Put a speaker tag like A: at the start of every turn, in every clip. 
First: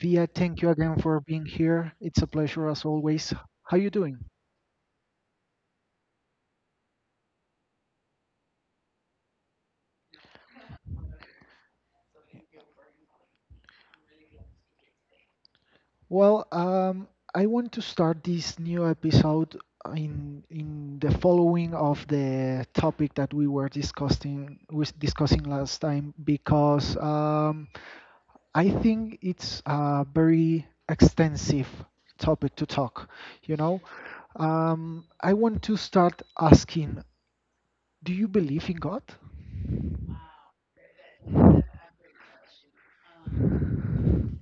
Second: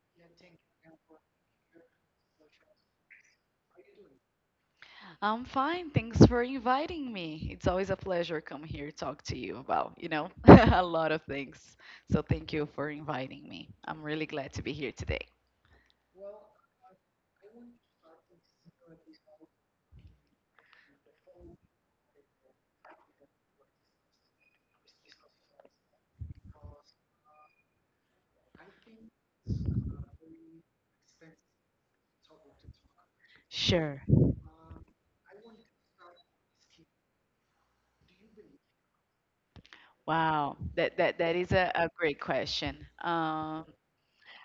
A: Via, thank you again for being here. It's a pleasure as always. How you doing?
B: I'm fine. Thanks for inviting me. It's always a pleasure come here talk to you about, you know, a lot of things. So thank you for inviting me. I'm really glad to be here today.
A: Well, I want to start this new episode in the following of the topic that we were discussing was discussing last time because I think it's a very extensive topic to talk, you know.
B: Sure.
A: I want to start asking, do you believe in God?
B: Wow. That is a great question. Um,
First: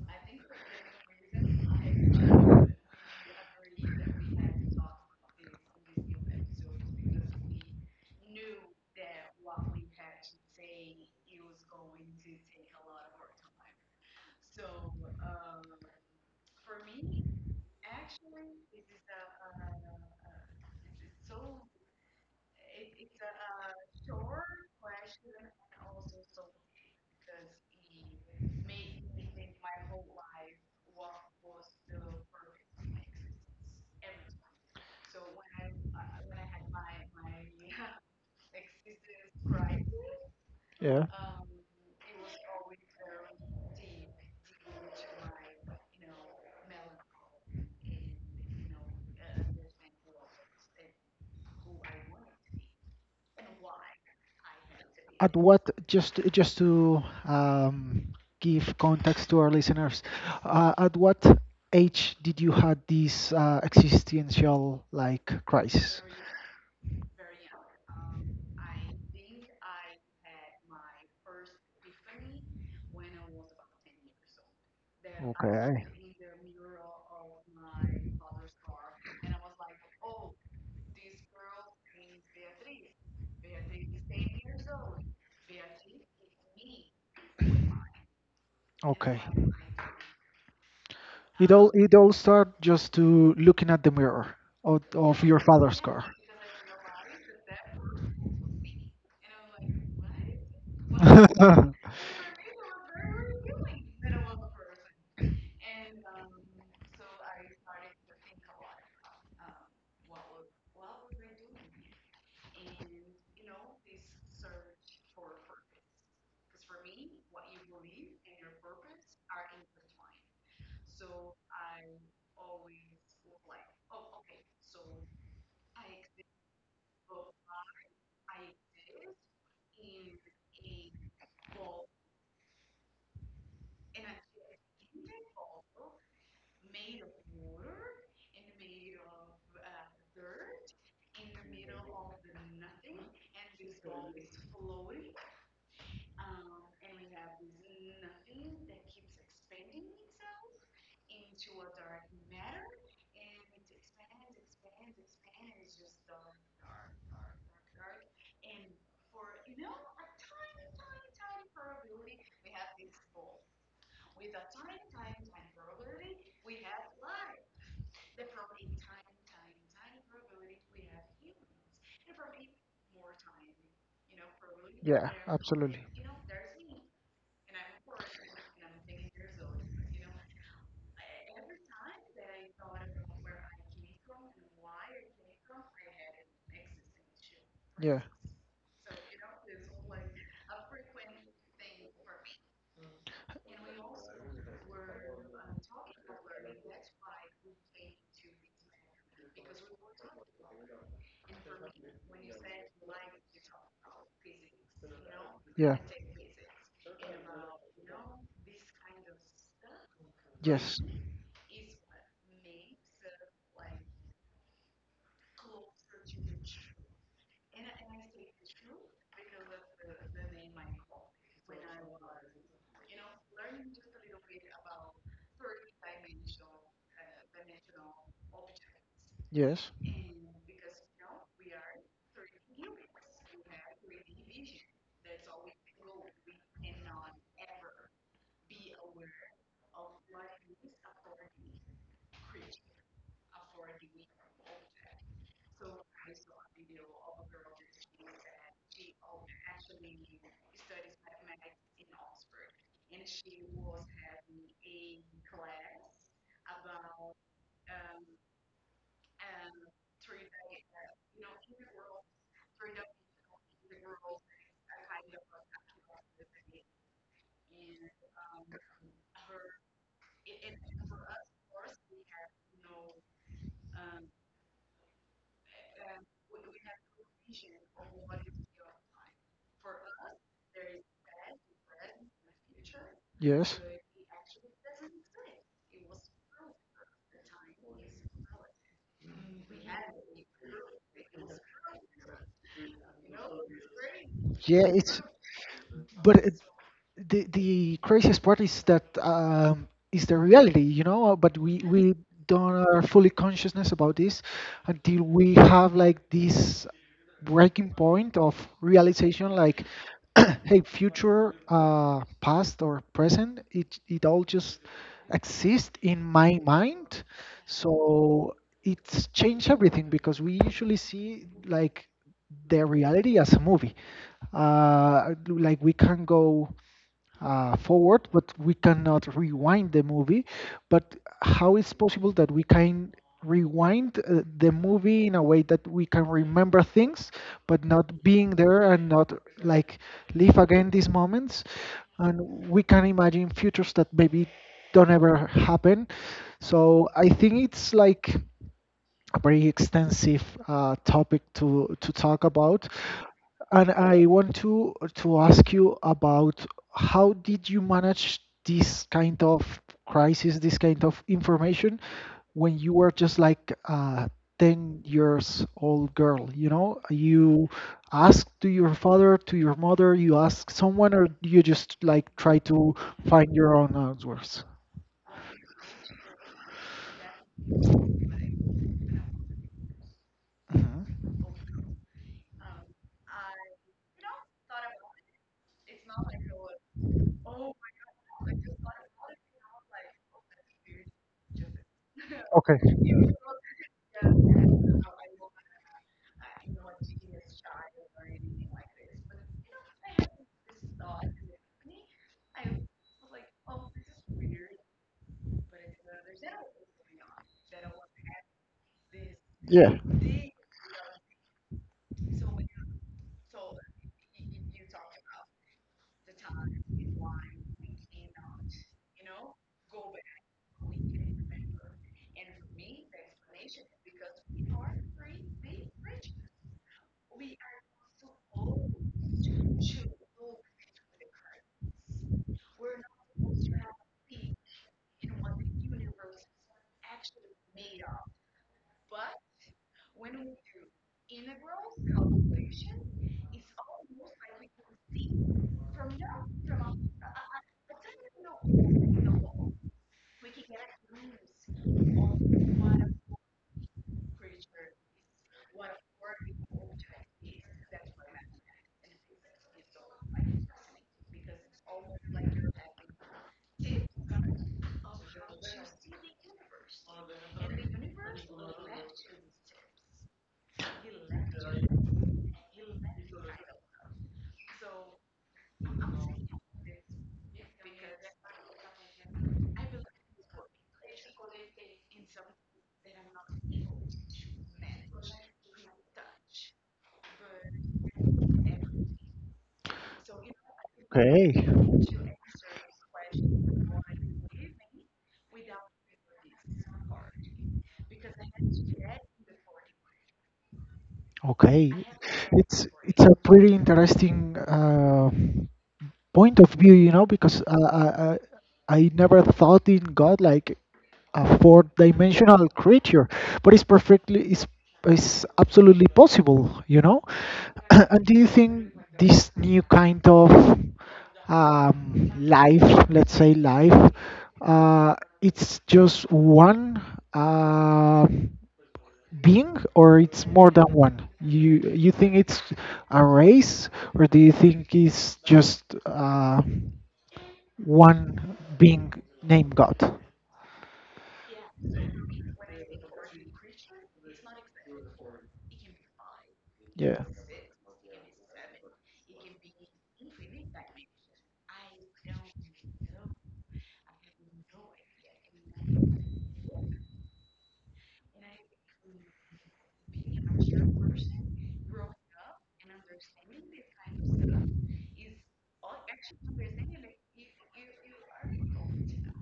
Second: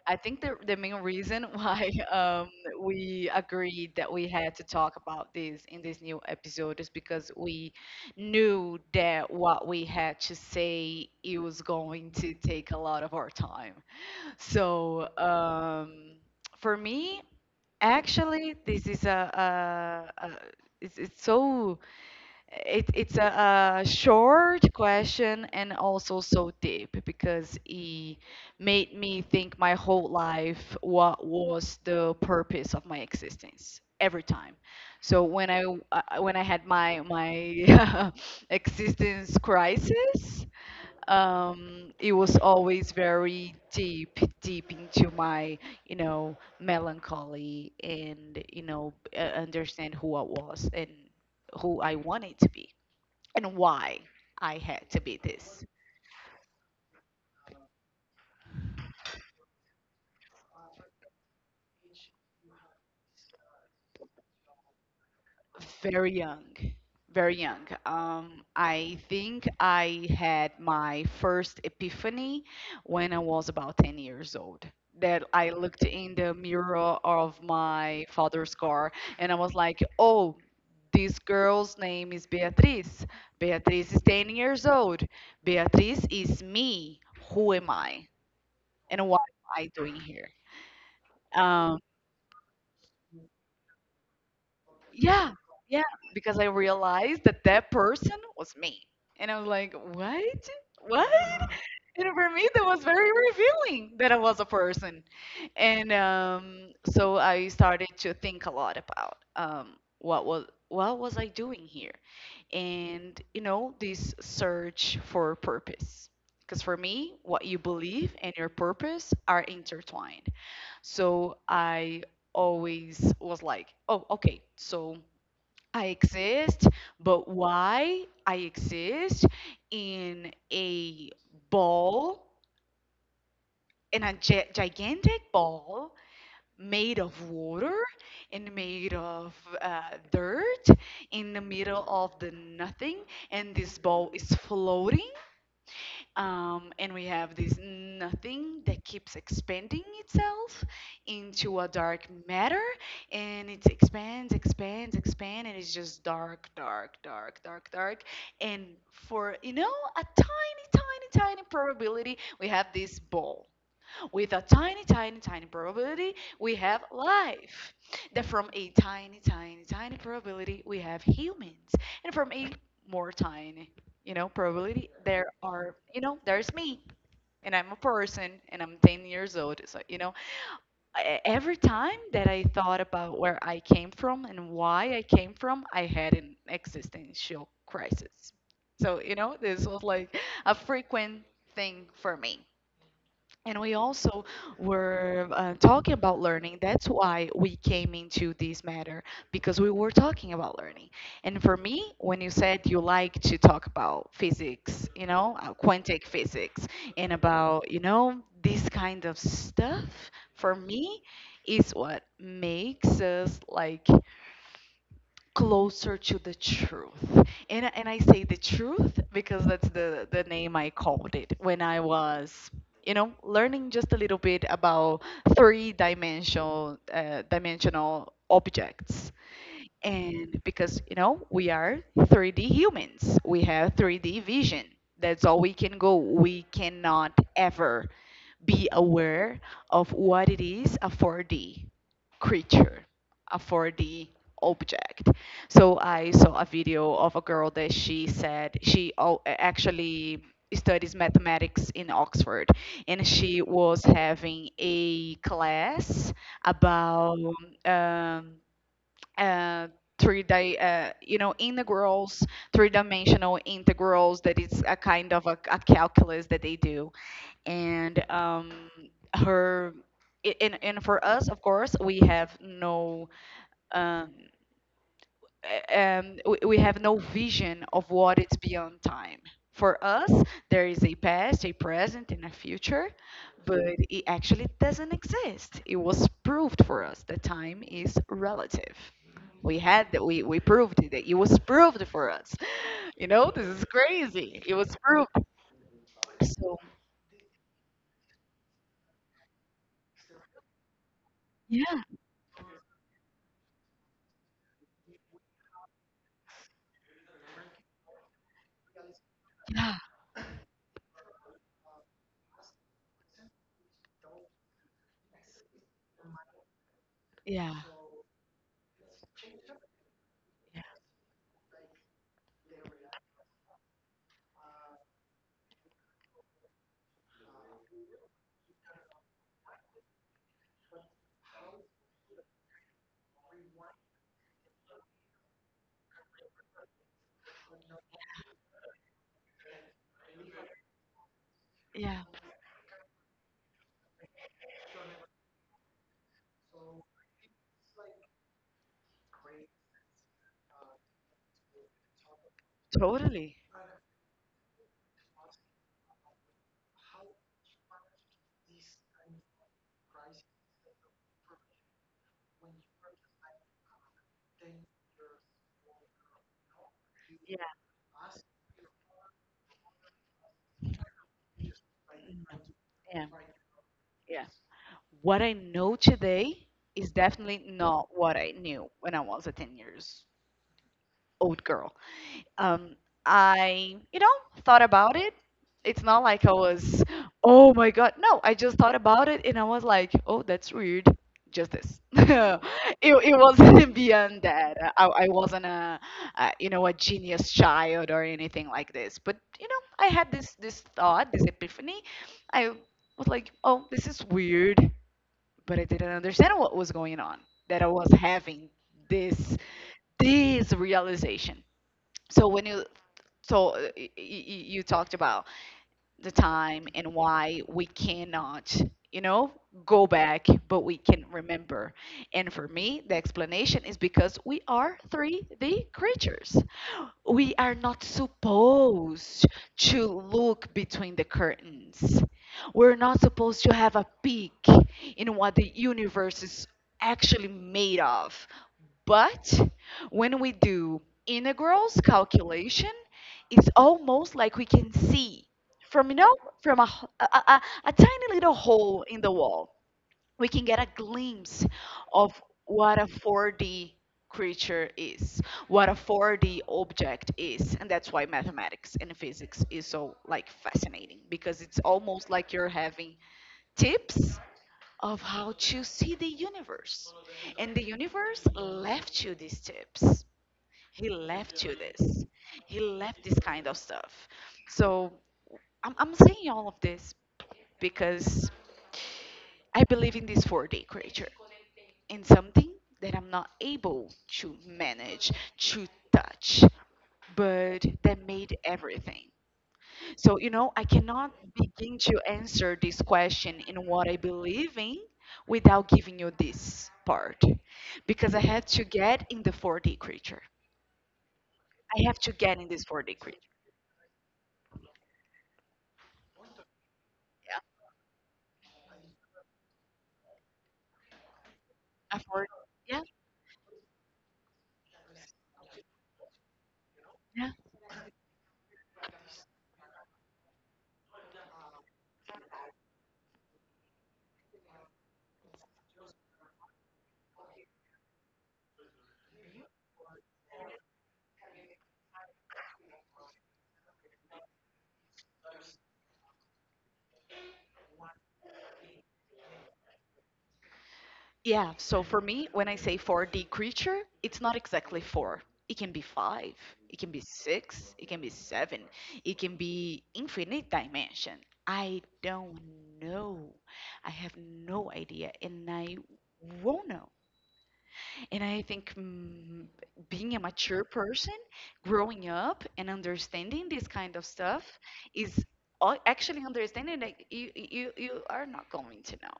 B: I think the main reason why we agreed that we had to talk about this in this new episode is because we knew that what we had to say it was going to take a lot of our time. So for me, actually, this is a it's so it, it's a short question and also so deep because it made me think my whole life what was the purpose of my existence every time. So when I had my existence crisis,
A: Yeah.
B: it was always very deep, deep into my, you know, melancholy and, you know, understand who I was and who I wanted to be and why I had to be
A: At what,
B: this.
A: just to give context to our listeners, at what age did you had this existential like crisis?
B: Very young, very young. I think I had my first epiphany when I was about 10 years old. That I looked
A: Okay.
B: in the mirror of my father's car and I was like, oh, this girl's name is Beatriz. Beatriz is 10 years old. Beatriz is me. Who am I? And
A: Okay.
B: what am I doing here?
A: It all
B: Um,
A: it all started just to looking at the mirror of
B: Yeah,
A: your father's
B: yeah,
A: car.
B: because I realized that that person was me. And I was like, what? What? And for me, that was very revealing that I was a person. And so I started to think a lot about what was I doing here? And you know, this search for purpose. Because for me, what you believe and your purpose are intertwined. So I always was like, oh, okay, so I exist, but why I exist in a ball, in a gigantic ball made of water and made of uh, dirt in the middle of the nothing, and this ball is floating, and we have this nothing that keeps expanding itself into a dark matter, and it expands, expands, expands, and it's just dark, dark, dark, dark, dark. And for, you know, a tiny, tiny, tiny probability, we have this ball. With a tiny, tiny, tiny probability, we have life. That from a tiny, tiny, tiny probability, we have humans. And from a more tiny, you know, probability, there
A: Yeah,
B: are, you
A: absolutely.
B: know, there's me. And I'm a person and I'm 10 years old. So, you know, every time that I thought about where I came from and why I came from, I had an existential
A: Yeah,
B: crisis. So, you know, this was like a frequent thing for me. And we also were talking about learning. That's why we came into this matter because we were talking about learning. And for me, when you said you like to talk about physics, you know,
A: yeah.
B: quantic physics, and about, you know, this kind of stuff, for
A: Yes,
B: me, is what makes us like closer to the truth. And I say the truth because that's the name I called it when I was, you know, learning just a little bit about three dimensional dimensional objects.
A: yes,
B: And because you know we are 3D humans, we have 3D vision. That's all we can go. We cannot ever be aware of what it is, a 4D creature, a 4D object. So I saw a video of a girl that she said she actually studies mathematics in Oxford, and she was having a class about um, uh, you know, integrals, three dimensional integrals, that is a kind of a calculus that they do. And her and for us, of course, we have no um, a- we have no vision of what it's beyond time. For us there is a past, a present and a future, but
A: yes.
B: it actually doesn't exist. It was proved for us that time is relative. We had that, we proved it. It was proved for us. You know, this is crazy. It
A: Yeah,
B: was
A: it's
B: proved.
A: but it,
B: So
A: the craziest part is that is the reality, you know. But we
B: yeah,
A: we don't are fully consciousness about this until we have like this breaking point of realization, like,
B: yeah,
A: hey, future, past or present, it all just exists in my mind.
B: yeah,
A: So it's changed everything because we usually see like the reality as a movie, like we can go forward, but we cannot rewind the movie. But how is possible that we can rewind the movie in a way that we can remember things, but not being there and not like live again these moments?
B: yeah.
A: And we can imagine futures that maybe don't ever happen. So I think it's like a very extensive topic to talk about.
B: Totally.
A: And I want to ask you about how did you manage this kind of crisis, this kind of information when you were just like a 10 years old girl, you know?
B: Yeah.
A: You ask to your father, to your mother, you ask someone, or you just like try
B: Mhm.
A: to
B: Yeah.
A: find your own
B: Yeah.
A: answers?
B: What I know today is definitely not what I knew when I was a 10 years
A: Mhm.
B: old girl. um, I, you know, thought about it. It's not like I was, oh my God. No, I just thought about it and I was like, oh, that's weird. Just this. it,
A: Okay.
B: it wasn't beyond that. I wasn't a, you know, a genius child or anything like this. But, you know, I had this thought, this epiphany. I was like, oh, this is weird. But I didn't understand what was going on, that I was having this,
A: Yeah.
B: this realization. So when you so y- y- you talked about the time and why we cannot, you know, go back but we can remember. And for me the explanation is because we are 3D creatures. We are not supposed to look between the curtains. We're not supposed to have a peek in what the universe is actually made of. But when we do integrals calculation, it's almost like we can see from, you know, from a, h- a tiny little hole in the wall. We can get a glimpse of what a 4D creature is, what a 4D object is, and that's why mathematics and physics is so like fascinating because it's almost like you're having tips of how to see the universe. And the universe left you these tips. He left you this. He left this kind of stuff. So I'm saying all of this because I believe in this 4D creature, in something that I'm not able to manage, to touch, but that made everything. So, you know, I cannot
A: Okay.
B: begin to answer this question in what I believe in without giving you this part because I had to get in the 4D creature.
A: Okay.
B: I have to get in this 4D
A: It's a
B: creature.
A: pretty interesting point of view, you know,
B: Yeah.
A: because I never thought in God like a
B: For-
A: four-dimensional
B: yeah,
A: creature, but it's perfectly it's absolutely possible, you know.
B: yeah.
A: And do you think this new kind of life, let's say life, uh, it's just one? Uh, Being or it's more than one? You think it's a race or do you think it's just one being named God?
B: Yeah, so for me, when I say 4D creature, it's not exactly four. It can be five, it can be
A: Yeah.
B: six, it can be seven, it can be infinite dimension. I don't know. I have no idea, and I won't know. And I think mm, being a mature person, growing up and understanding this kind of stuff is actually understanding that you are not going to know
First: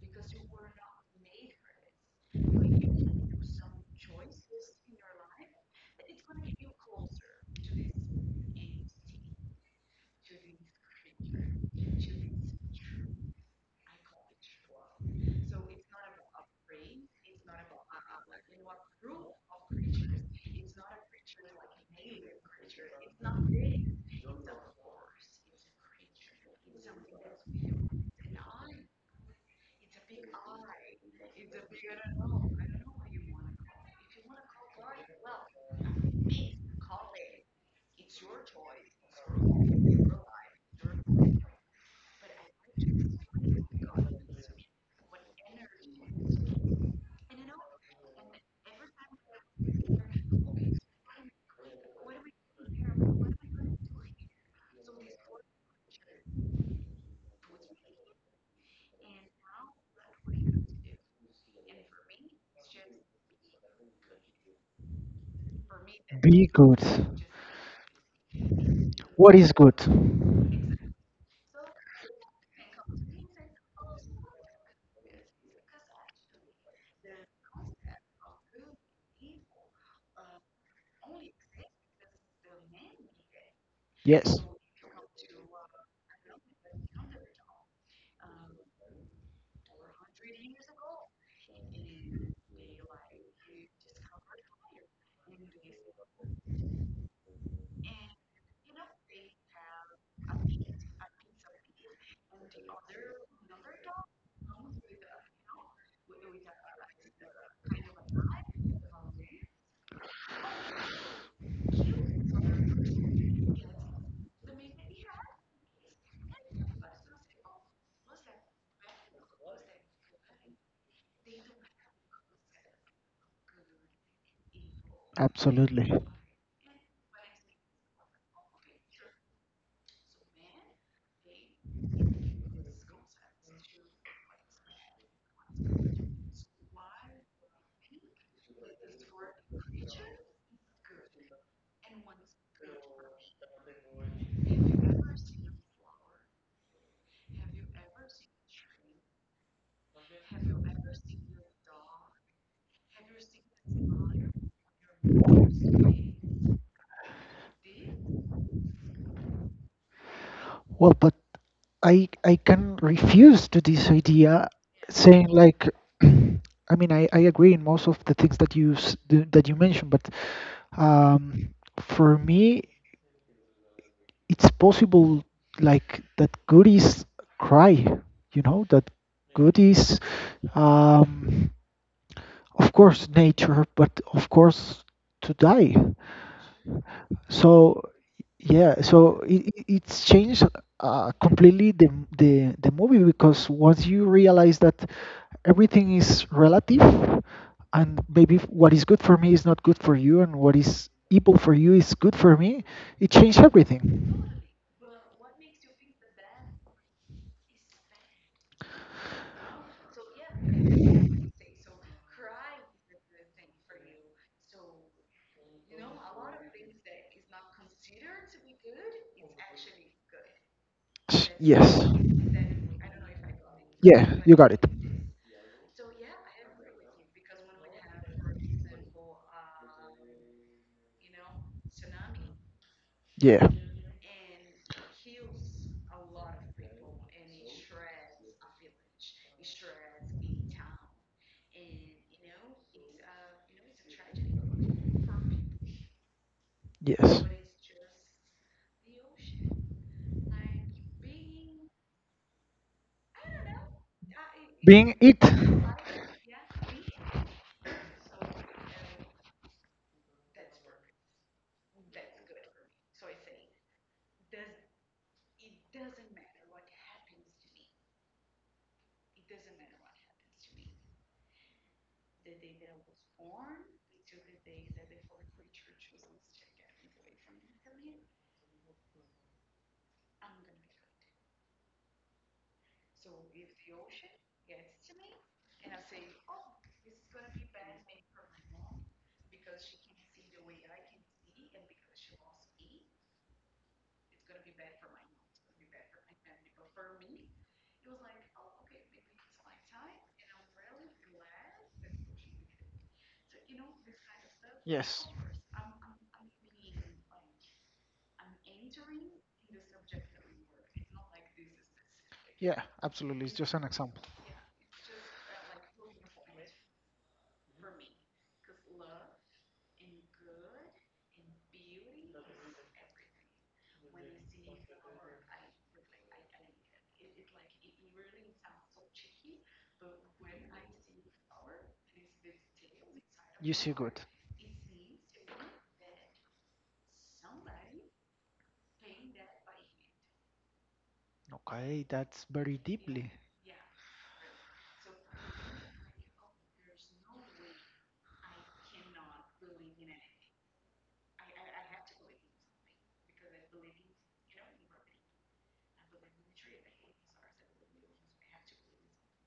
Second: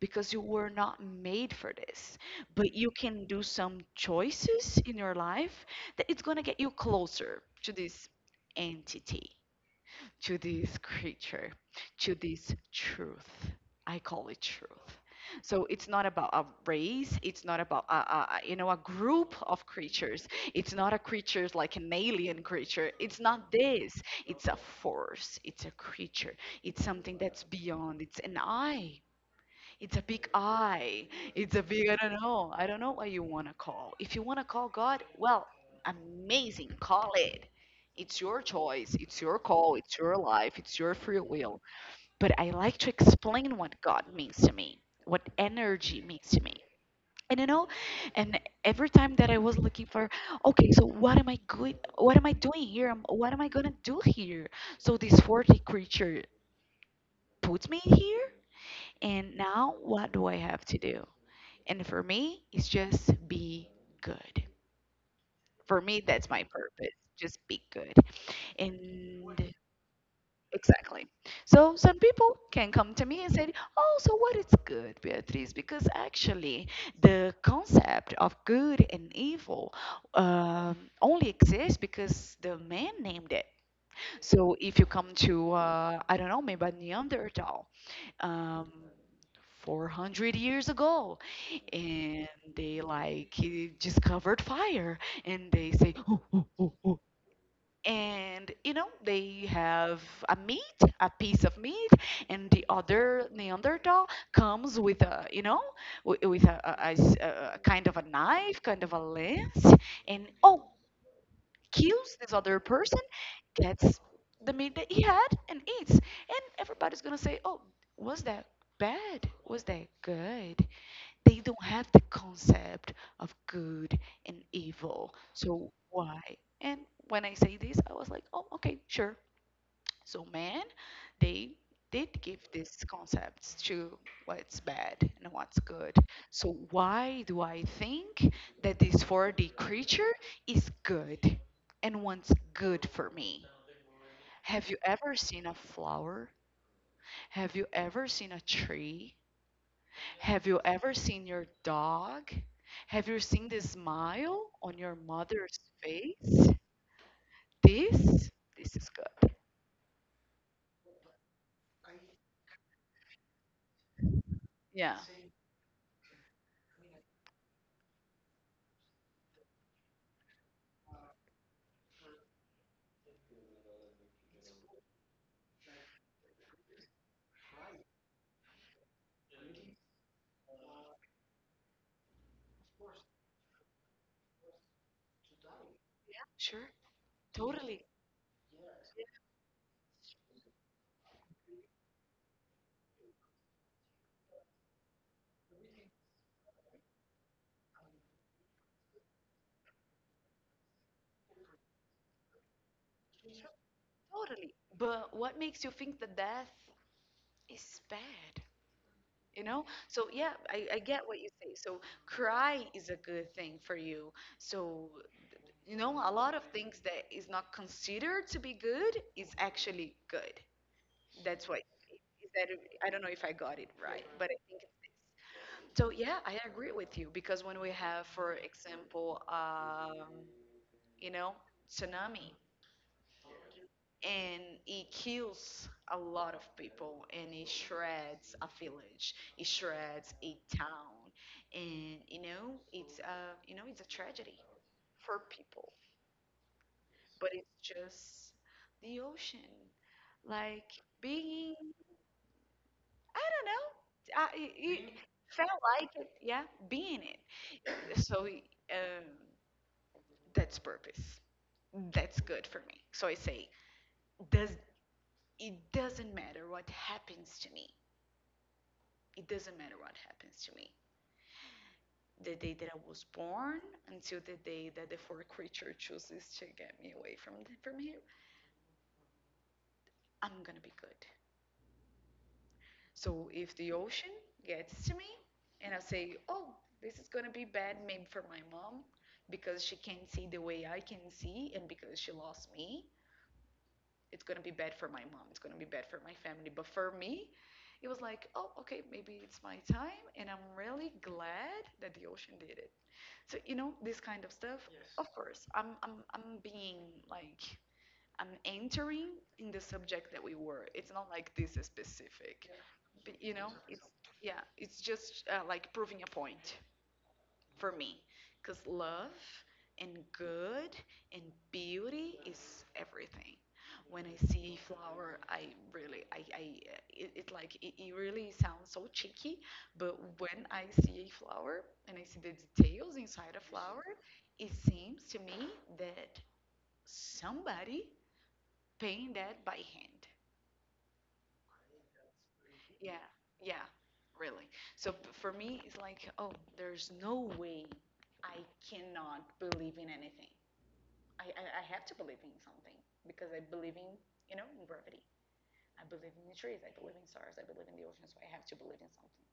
B: because you were not made for this. But you can do some choices in your life that it's going to get you closer to this entity, to this creature, to this truth. I call it truth. So it's not about a race. It's not about you know, a group of creatures. It's not a creature like an alien creature. It's not this. It's a force. It's a creature. It's something that's beyond. It's an I. It's a big I. It's a big, I don't know. I don't know what you want to call. If you want to call God, well, amazing. Call it. It's your choice. It's your call. It's your life. It's your free will. But I like to explain what God means to me, what energy means to me. And you know, and every time that I was looking for, okay, so what am I good? What am I doing here? What am I gonna do here? So this 40 creature puts me here, and now what do I have to do? And for me, it's just be good. For me, that's my
A: Be good.
B: purpose. Just be good.
A: What
B: And
A: is good?
B: exactly. So some people can come to me and say, "Oh, so what is good, Beatriz?" Because actually, the concept of good and evil, only exists because the man named it.
A: Yes,
B: So if you come to, I don't know, maybe a Neanderthal, um, 400 years ago, and they like he discovered fire and they say oh. And you know they have a meat, a piece of meat, and the other neanderthal comes with a, you know, with a kind of a knife, kind of a lance, and oh, kills this other person, gets the meat that he had and eats, and everybody's gonna say oh, was that bad, was that good? They don't have the concept of good and evil. So
A: absolutely.
B: why? And when I say this, I was like, oh, okay, sure. So man, they did give these concepts to what's bad and what's good. So why do I think that this 4D creature is good and wants good for me? Have you ever seen a flower? Have you ever seen a tree? Have you ever seen your dog? Have you seen the smile on your mother's face? This, this is good.
A: Well, but I can refuse to this idea,
B: Yeah.
A: saying like, I mean, I agree in most of the things that that you mentioned, but um, for me, it's possible like that good is cry, you know, that goodies, um, of course, nature, but of course, to die.
B: Sure, totally,
A: So yeah, so it's changed completely the movie because once you realize that everything is relative, and maybe what is good for me is not good for you, and what is evil for you is good for me, it changed everything.
B: totally. But what makes you think that death is bad? You know? So, yeah, I get what you say. So, cry is a good thing for you. So, a lot of things that is not considered to be good is actually good.
A: S-
B: That's why.
A: Yes.
B: Is that, I don't know if I got it right, but
A: Yeah,
B: I
A: you
B: think
A: got it.
B: it's. So yeah, I agree with you because when we have, for example, you know, tsunami
A: Yeah.
B: and it kills a lot of people and it shreds a village, it shreds a town, and it's a tragedy for people,
A: Yes.
B: but it's just the ocean, like being, I don't know, I, it it
A: Being it.
B: felt like it, yeah, being it. So that's purpose. That's good for me. So I say, does it doesn't matter what happens to me. It doesn't matter what happens to me. The day that I was born until the day that the fourth creature chooses to get me away from from here, I'm gonna be good. So if the ocean gets to me and I say, oh, this is gonna be bad maybe for my mom because she can't see the way I can see and because she lost me, it's gonna be bad for my mom. It's gonna be bad for my family. But for me, it was like, oh, okay, maybe it's my time, and I'm really glad that the ocean did it. So you know, this kind of stuff.
A: Yes.
B: Of course, I'm being like I'm entering in the subject that we were. It's not like this is specific,
A: Yeah,
B: but,
A: absolutely.
B: you
A: It's
B: know,
A: just an
B: it's
A: example.
B: yeah, it's just like proving a point for me because love and good and beauty is everything. When I see a flower, I really I. It like it really sounds so cheeky, but when I see a flower and I see the details inside a
A: You see
B: flower,
A: good.
B: it seems to me that somebody painted that by hand.
A: Okay, that's very
B: Yeah,
A: deeply.
B: yeah, really. So for me, it's like, oh, there's no way I cannot believe in anything. I have to believe in something because I believe in, you know, in gravity. I believe in the trees. I believe in stars. I believe in the ocean. So I have to believe in something.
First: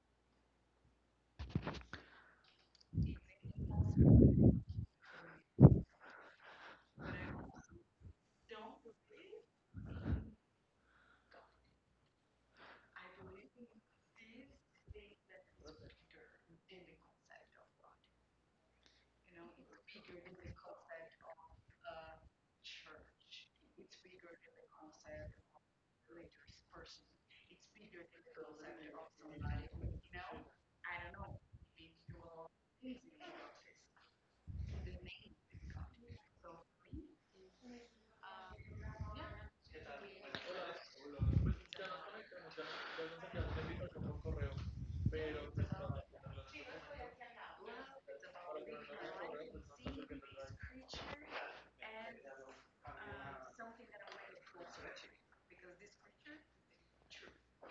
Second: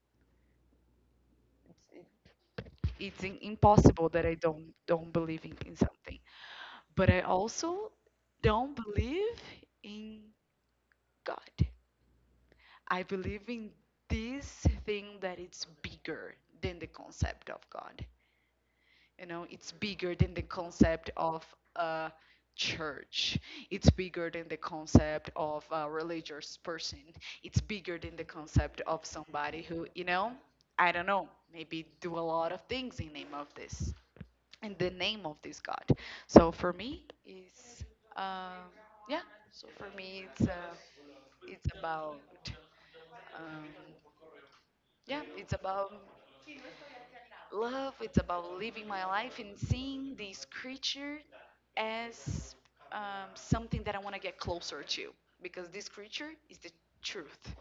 B: It's, it, it's impossible that I don't believe in something. But I also don't believe in God. I believe in this thing that it's bigger than the concept of God. You know, it's bigger than the concept of a church. It's bigger than the concept of a religious person. It's bigger than the concept of somebody who, you know, I don't know, maybe do a lot of things in name of this, in the name of this God. So for me, is um, yeah. So for me, it's about um, yeah, it's about love, it's about living my life and seeing this creature as something that I want to get closer to because this creature is the truth.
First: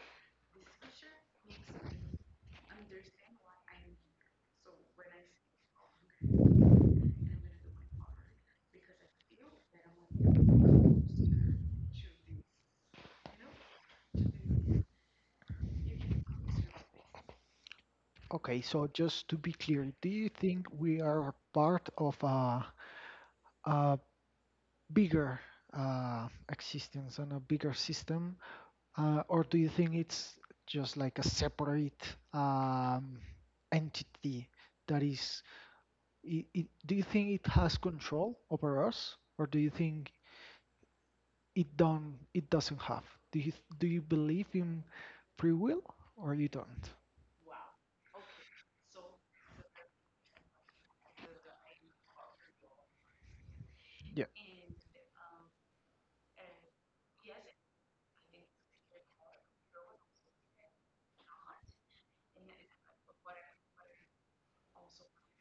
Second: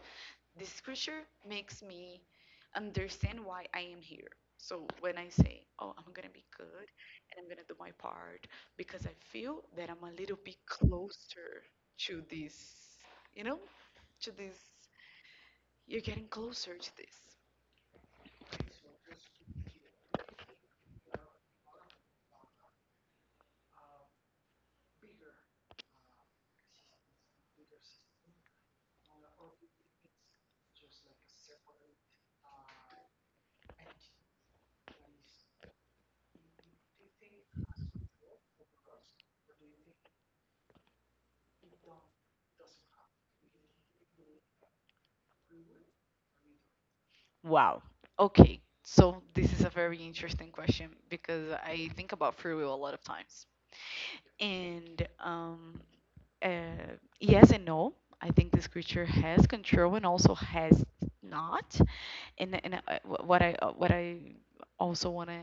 B: This creature makes me understand why I am here. So when I say, oh, I'm going to be good and I'm going to do my part because I feel that I'm a little bit closer to this, you know, to this, you're getting closer to this.
A: Okay, so just to be clear, do you think we are part of a bigger existence and a bigger system, or do you think it's just like a separate entity that is? It, do you think it has control over us, or do you think it don't? It doesn't have. Do you do you believe in free will, or you don't?
B: Wow. Okay. So this is a very interesting question because I think about free will a lot of times.
A: Yeah.
B: And uh, yes and no. I think this creature has control and also has not. What I what I also want to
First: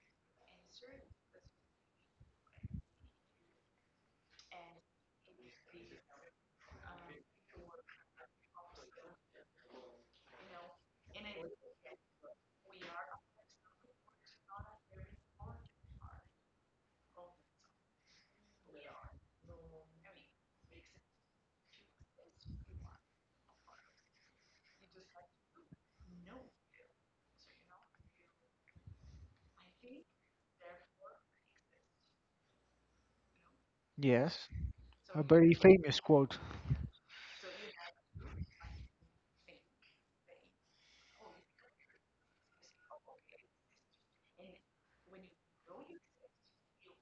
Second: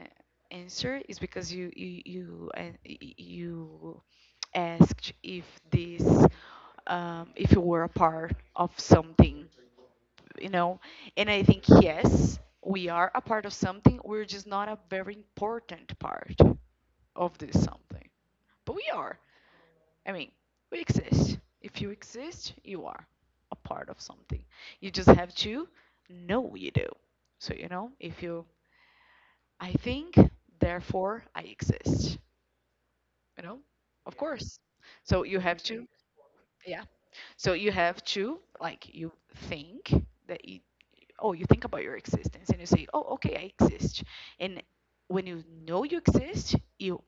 B: answer is because you asked if this if you were a part of something, you know? And I think, yes, we are a part of something, we're just not a very important part of this something. But we are. I mean, we exist. If you exist, you are a part of something. You just have to know you do. So, you know, if you, I think, therefore I exist, you know? Of
A: Yes.
B: course. So
A: A
B: you
A: very
B: have to,
A: famous quote.
B: yeah. So you have to, like, you think that you, oh, you think about your existence and you say, oh, okay, I exist. And when you know you exist, you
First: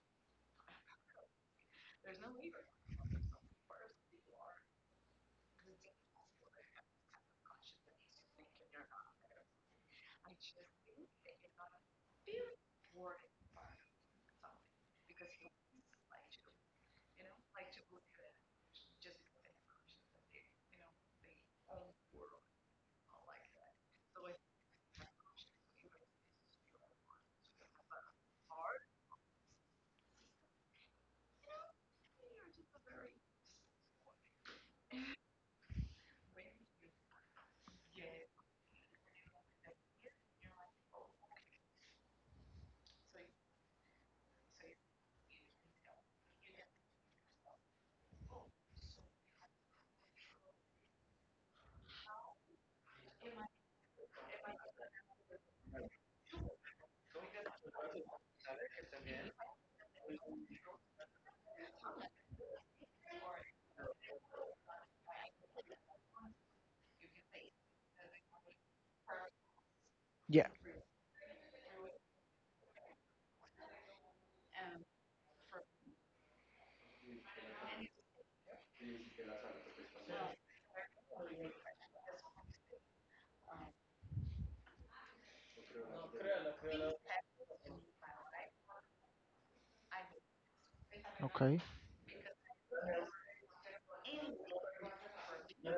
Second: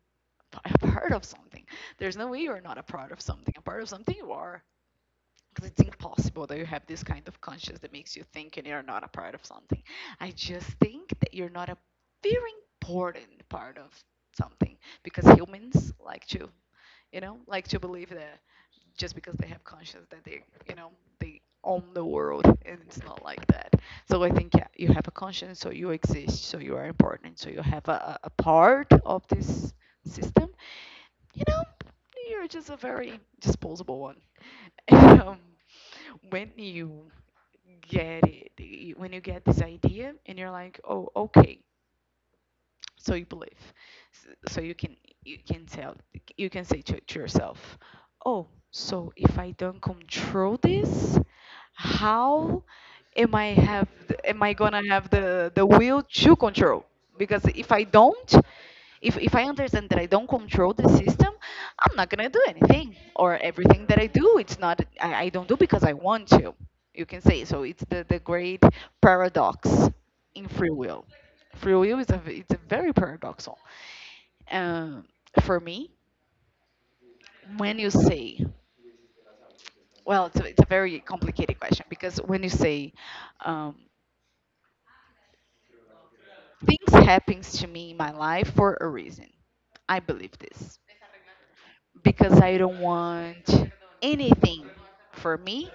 B: are a part of something. There's no way you're not a part of something. A part of something you are. Because it's impossible that you have this kind of conscience that makes you think and you're not a part of something. I just think that you're not a very important part of something because humans like to, you know, like to believe that just because they have conscience that they, you know, they own the world, and it's not like that. So I think, yeah, you have a conscience, so you exist, so you are important, so you have a part of this system. You know, you're just a very disposable one. And, when you get it, when you get this idea, and you're like, oh, okay, so you believe. So you can, you can tell, you can say to yourself, oh, so if I don't control this, how am i have am I gonna have the will to control? Because if I don't, if I understand that I don't control the system, I'm not gonna do anything. Or everything that I do, it's not I don't do because I want to. You can say so. It's the great paradox
A: Yeah.
B: in free will. Free will is it's a very paradoxal. Um, for me, when you say, well, it's it's a very complicated question because when you say um, things happens to me in my life for a reason, I believe this
A: Okay.
B: because I don't want anything for me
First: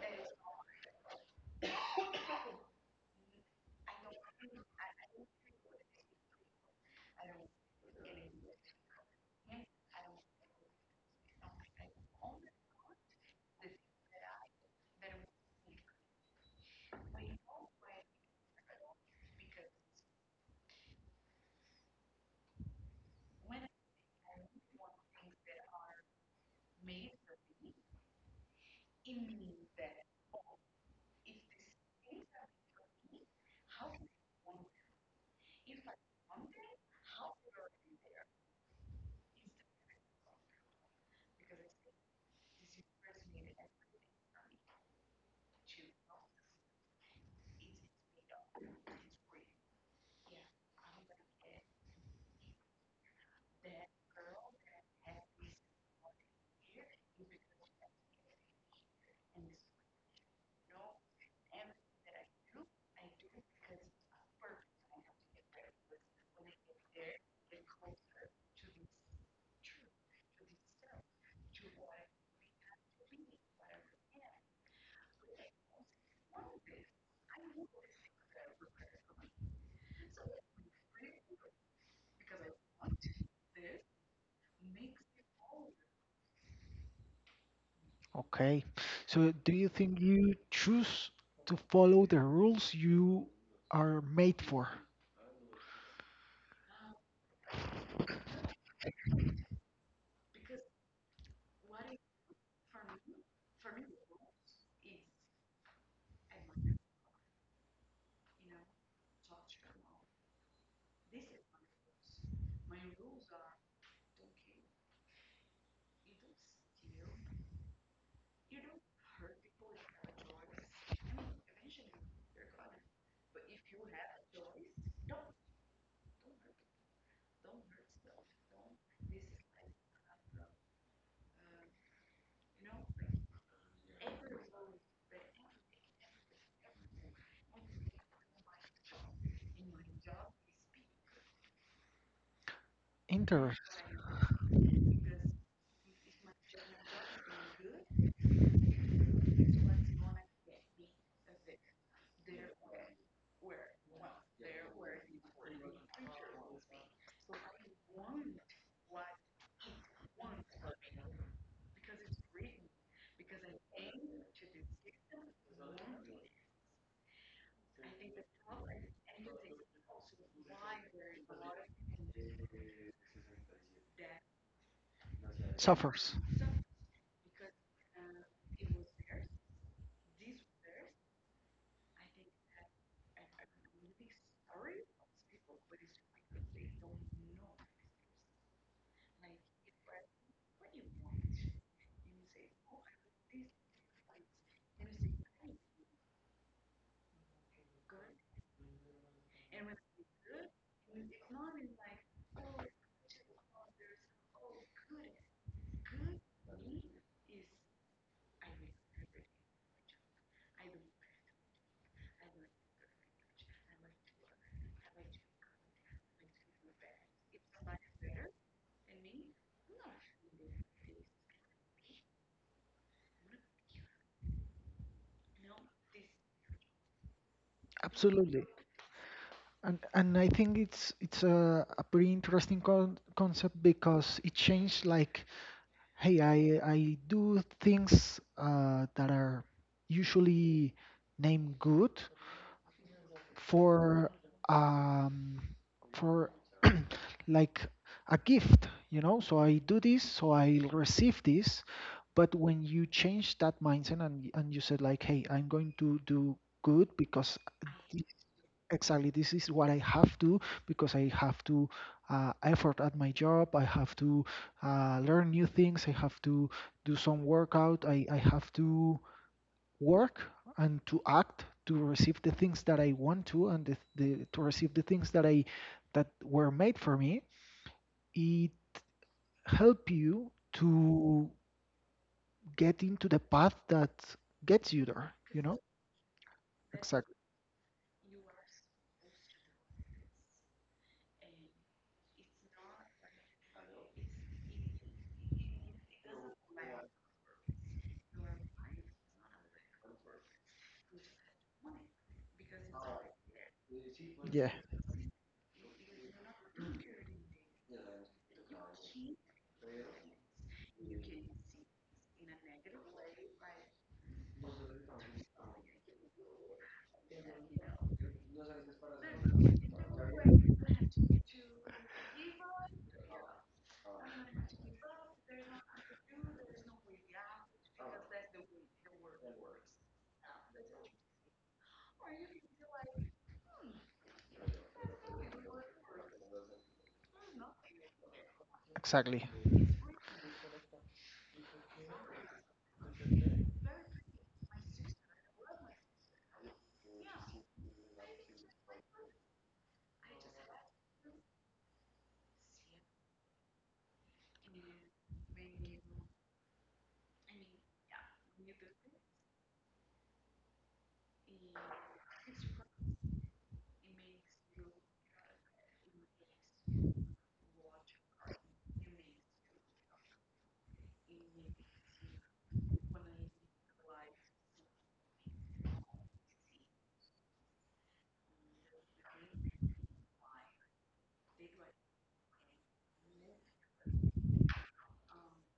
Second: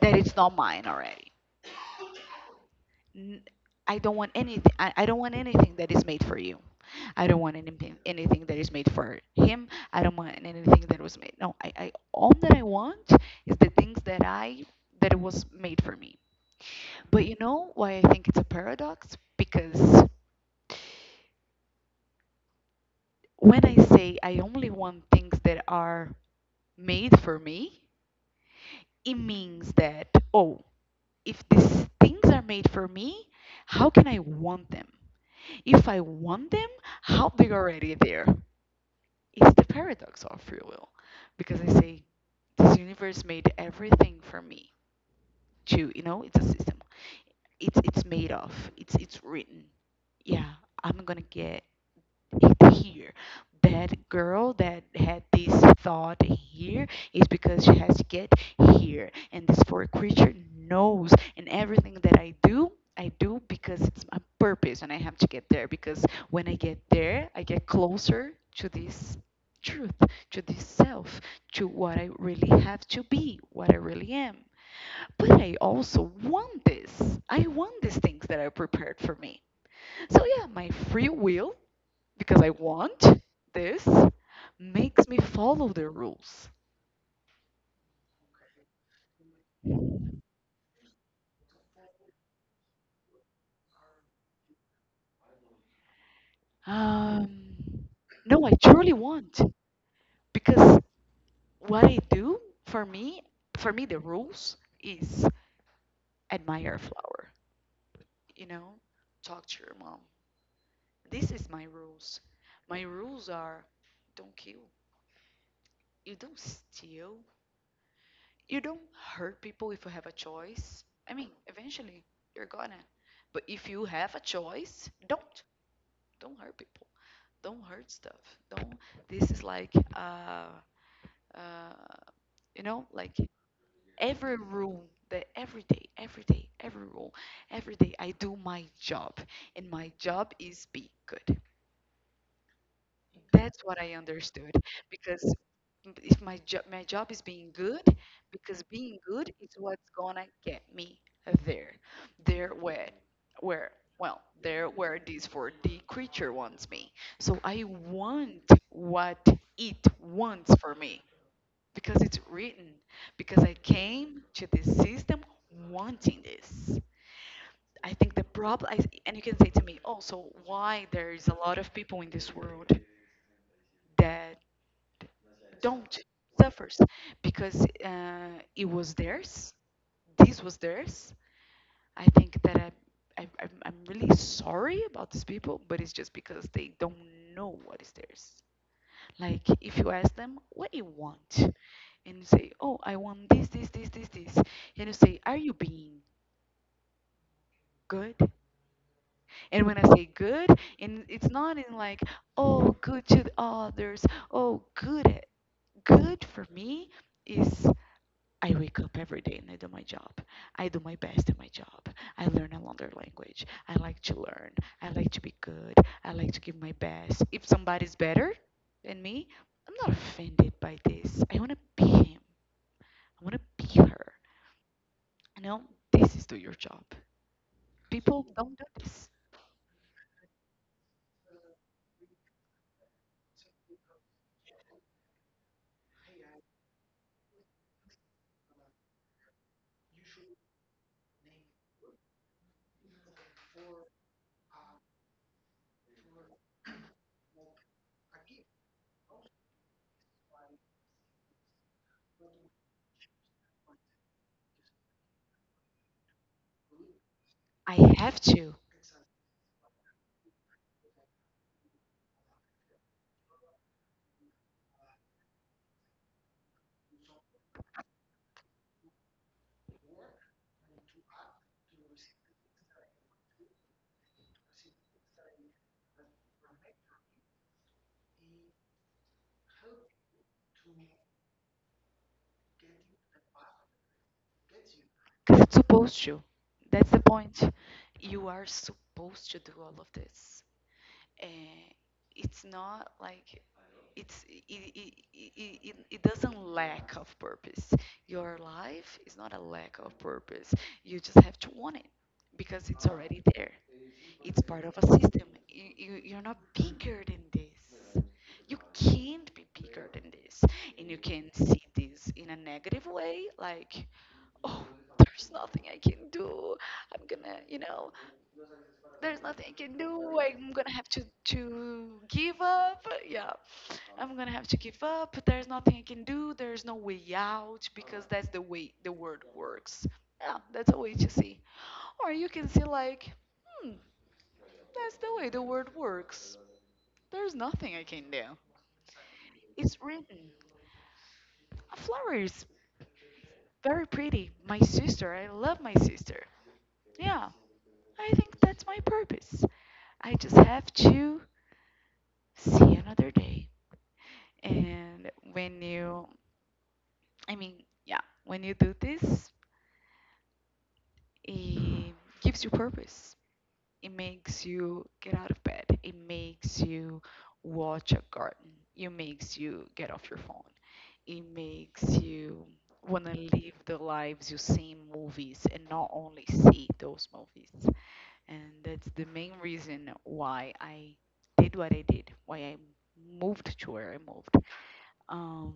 B: that it's not mine already. N- I don't want anything. I don't want anything that is made for you. I don't want anything that is made for him. I don't want anything that was made. No, I, all that I want is the things that I that was made for me. But you know why I think it's a paradox? Because when I say I only want things that are made for me, it means that, oh, if these things are made for me, how can I want them? If I want them, how they're already there. It's the paradox of free will. Because I say, this universe made everything for me to, you know, it's a system. It's made of. It's written. Yeah, I'm gonna get here. That girl that had this thought here is because she has to get here. And this four creature knows. And everything that I do because it's my purpose and I have to get there. Because when I get there, I get closer to this truth, to this self, to what I really have to be, what I really am. But I also want this. I want these things that are prepared for me. So, yeah, my free will because I want this makes me follow their rules.
A: Okay. So do you think you choose to follow the rules you are made for?
B: Um, no, I truly want because what I do for me, for me, the rules is admire a flower. You know, talk to your mom. This is my rules. My rules are: don't kill, you don't steal, you don't hurt people if you have a choice. I mean, eventually you're gonna. But if you have a choice, don't. Don't hurt people. Don't hurt stuff. Don't. This is like, uh, you know, like every room. That every day, every day, every rule, every day I do my job, and my job is be good.
A: Inter
B: That's what I understood because, if my job, my job is being good because being good is what's gonna get me there. There where where, well, there where this for the creature wants me. So I want what it wants for me because it's written, because I came to this system wanting this. I think the problem, and you can say to me, oh, so why there is a lot of people in this world that don't
A: suffers.
B: suffers, because it was theirs. This was theirs. I think that I'm really sorry about these people, but it's just because they don't know what is theirs. Like if you ask them, what do you want? And you say, oh, I want this, this, this, this, this. And you say, are you being good? And when I say good, and it's not in like, oh, good to the others, oh, good at, good for me is I wake up every day and I do my job. I do my best at my job. I learn another language. I like to learn. I like to be good. I like to give my best. If somebody's better than me, I'm not offended by this. I want to be him. I want to be her. You know, this is do your job. People
A: Absolutely.
B: don't do this.
A: And I think it's a pretty interesting concept because it changed like, hey, I do things that are usually named good, for um for like a gift, you know, so I do this so I receive this. But when you change that mindset, and you said like, hey, I'm going to do good because
B: I
A: thi-
B: have to.
A: exactly, this is what I have to, because I have to effort at my job, I have to learn new things, I have to do some workout, I have to work and to act to receive the things that I want to and to receive the things that were made for me. It help you to get into the path that gets you there.
B: 'Cause
A: You
B: it's
A: know
B: supposed to. That's the
A: exactly.
B: point. You are supposed to do all of this. And it's not like it's it doesn't lack of purpose. Your life is not a lack of purpose. You just have to want it because it's already there. It's
A: Yeah.
B: part of a system. You're not bigger than this. You can't be bigger than this. And you can see this in a negative way, like, oh, there's nothing I can do. I'm gonna, you know, there's nothing I can do. I'm gonna have to give up. Yeah, I'm gonna have to give up. There's nothing I can do. There's no way out because that's the way the world works. Yeah, that's a way to see. Or you can see like, hmm, that's the way the world works. There's nothing I can do.
A: Exactly.
B: It's written. A flower is very pretty. My sister, I love my sister. Yeah, I think that's my purpose. I just have to see another day. And when you, I mean, yeah, when you do this, it gives you purpose. It makes you get out of bed. It makes you watch a garden. It makes you get off your phone. It makes you want to live the lives you see in movies and not only see those movies. And that's the main reason why I did what I did, why I moved to where I moved, um,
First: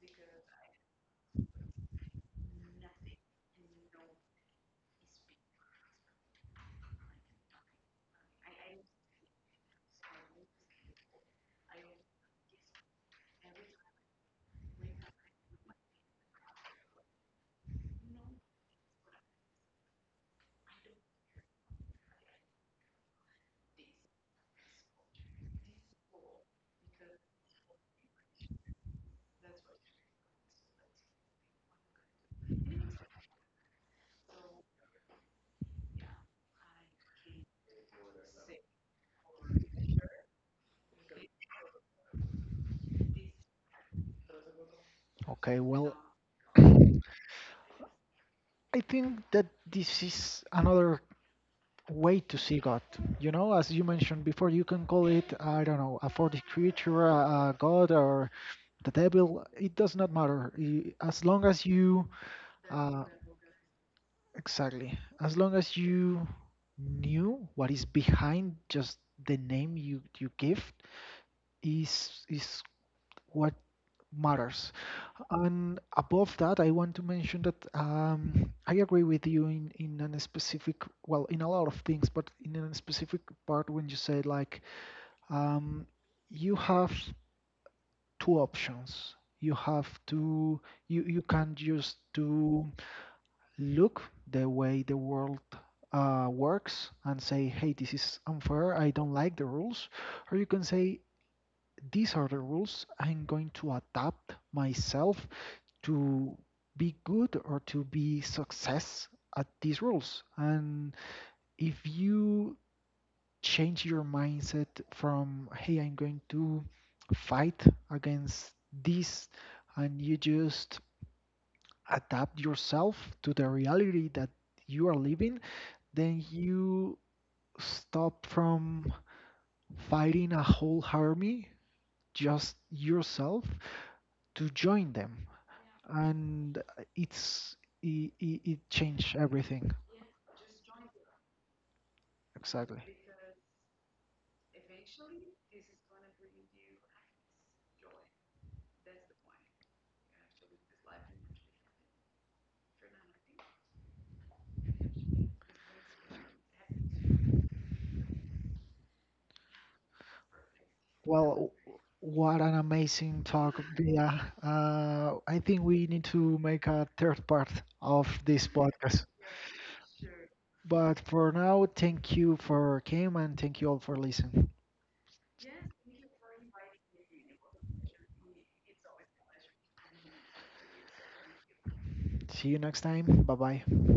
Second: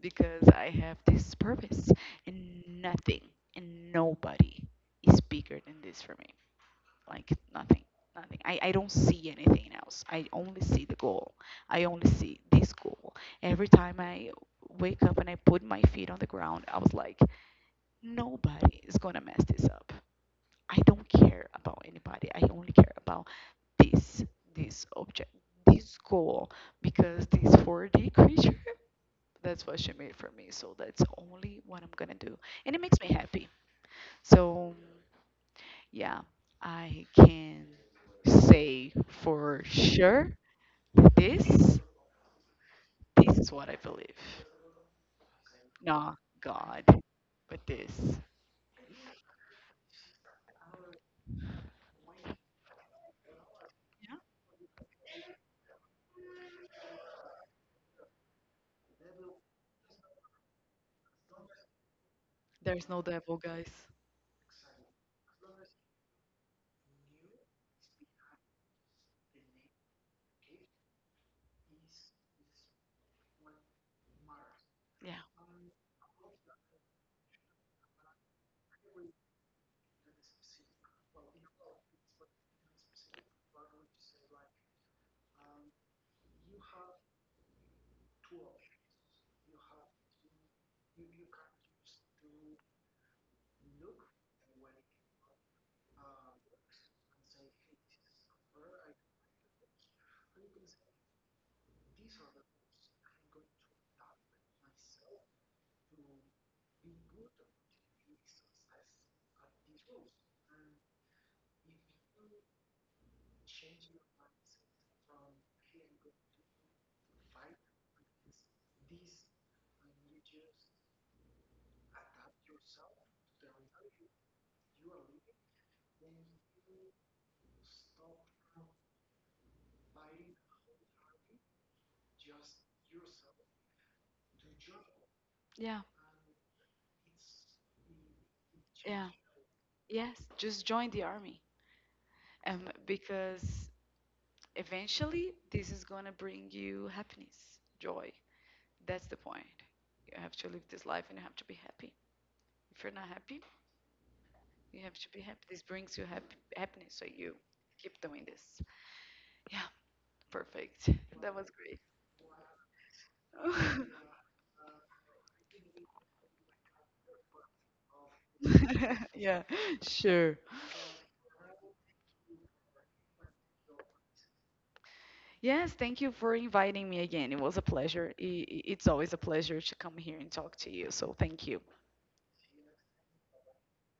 B: because I have this purpose, and nothing and nobody is bigger than this for me. Like nothing, nothing. I don't see anything else. I only see the goal. I only see this goal. Every time I wake up and I put my feet on the ground, I was like, nobody is gonna mess this up. I don't care about anybody. I only care about this, this object, this goal, because these 4D creatures, that's what she made for me. So that's only what I'm gonna do, and it makes me happy. So yeah, I can say for sure that this is what I believe,
A: Okay. Well,
B: not God, but this. Yeah,
A: I think that this is another way to see God. You know, as you mentioned before, you can call it, I don't know, a 40 creature, a God, or the devil. It does not matter. As long as you,
B: there's no
A: uh,
B: devil, guys.
A: exactly, as long as you knew what is behind just the name you, you give, is what matters.
B: Yeah,
A: And above that, I want to mention that I agree with you in a specific, well, in a lot of things, but in a specific part when you say like, um, you have two options. You have to, you can just to look the way the world works and say, hey, this is unfair, I don't like the rules. Or you can say, these are the rules, I'm going to adapt myself to be good or to be success at these roles. And if you change your mindset from, hey, I'm going to fight against this, and you just adapt yourself to the reality that you are living, then you stop from fighting a whole army, just yourself, to join them.
B: yeah,
A: And it's it
B: yeah.
A: changed everything.
B: Yes, just join the army,
A: Exactly.
B: because eventually this is gonna bring you happiness, joy. That's the point. You have to live this life, and you have to be happy. If you're not happy, you have to be happy. This brings you happy happiness, so you keep doing this. Yeah, perfect.
A: Well,
B: That was great.
A: what an amazing talk, Via. I think we need to make a third part of this podcast.
B: Yeah, sure.
A: But for now, thank you for came and thank you all for listening.
B: Yes, thank you for inviting me again. It was a pleasure. It's always a pleasure to come here and talk to you. So thank you.
A: See you next time. Bye bye.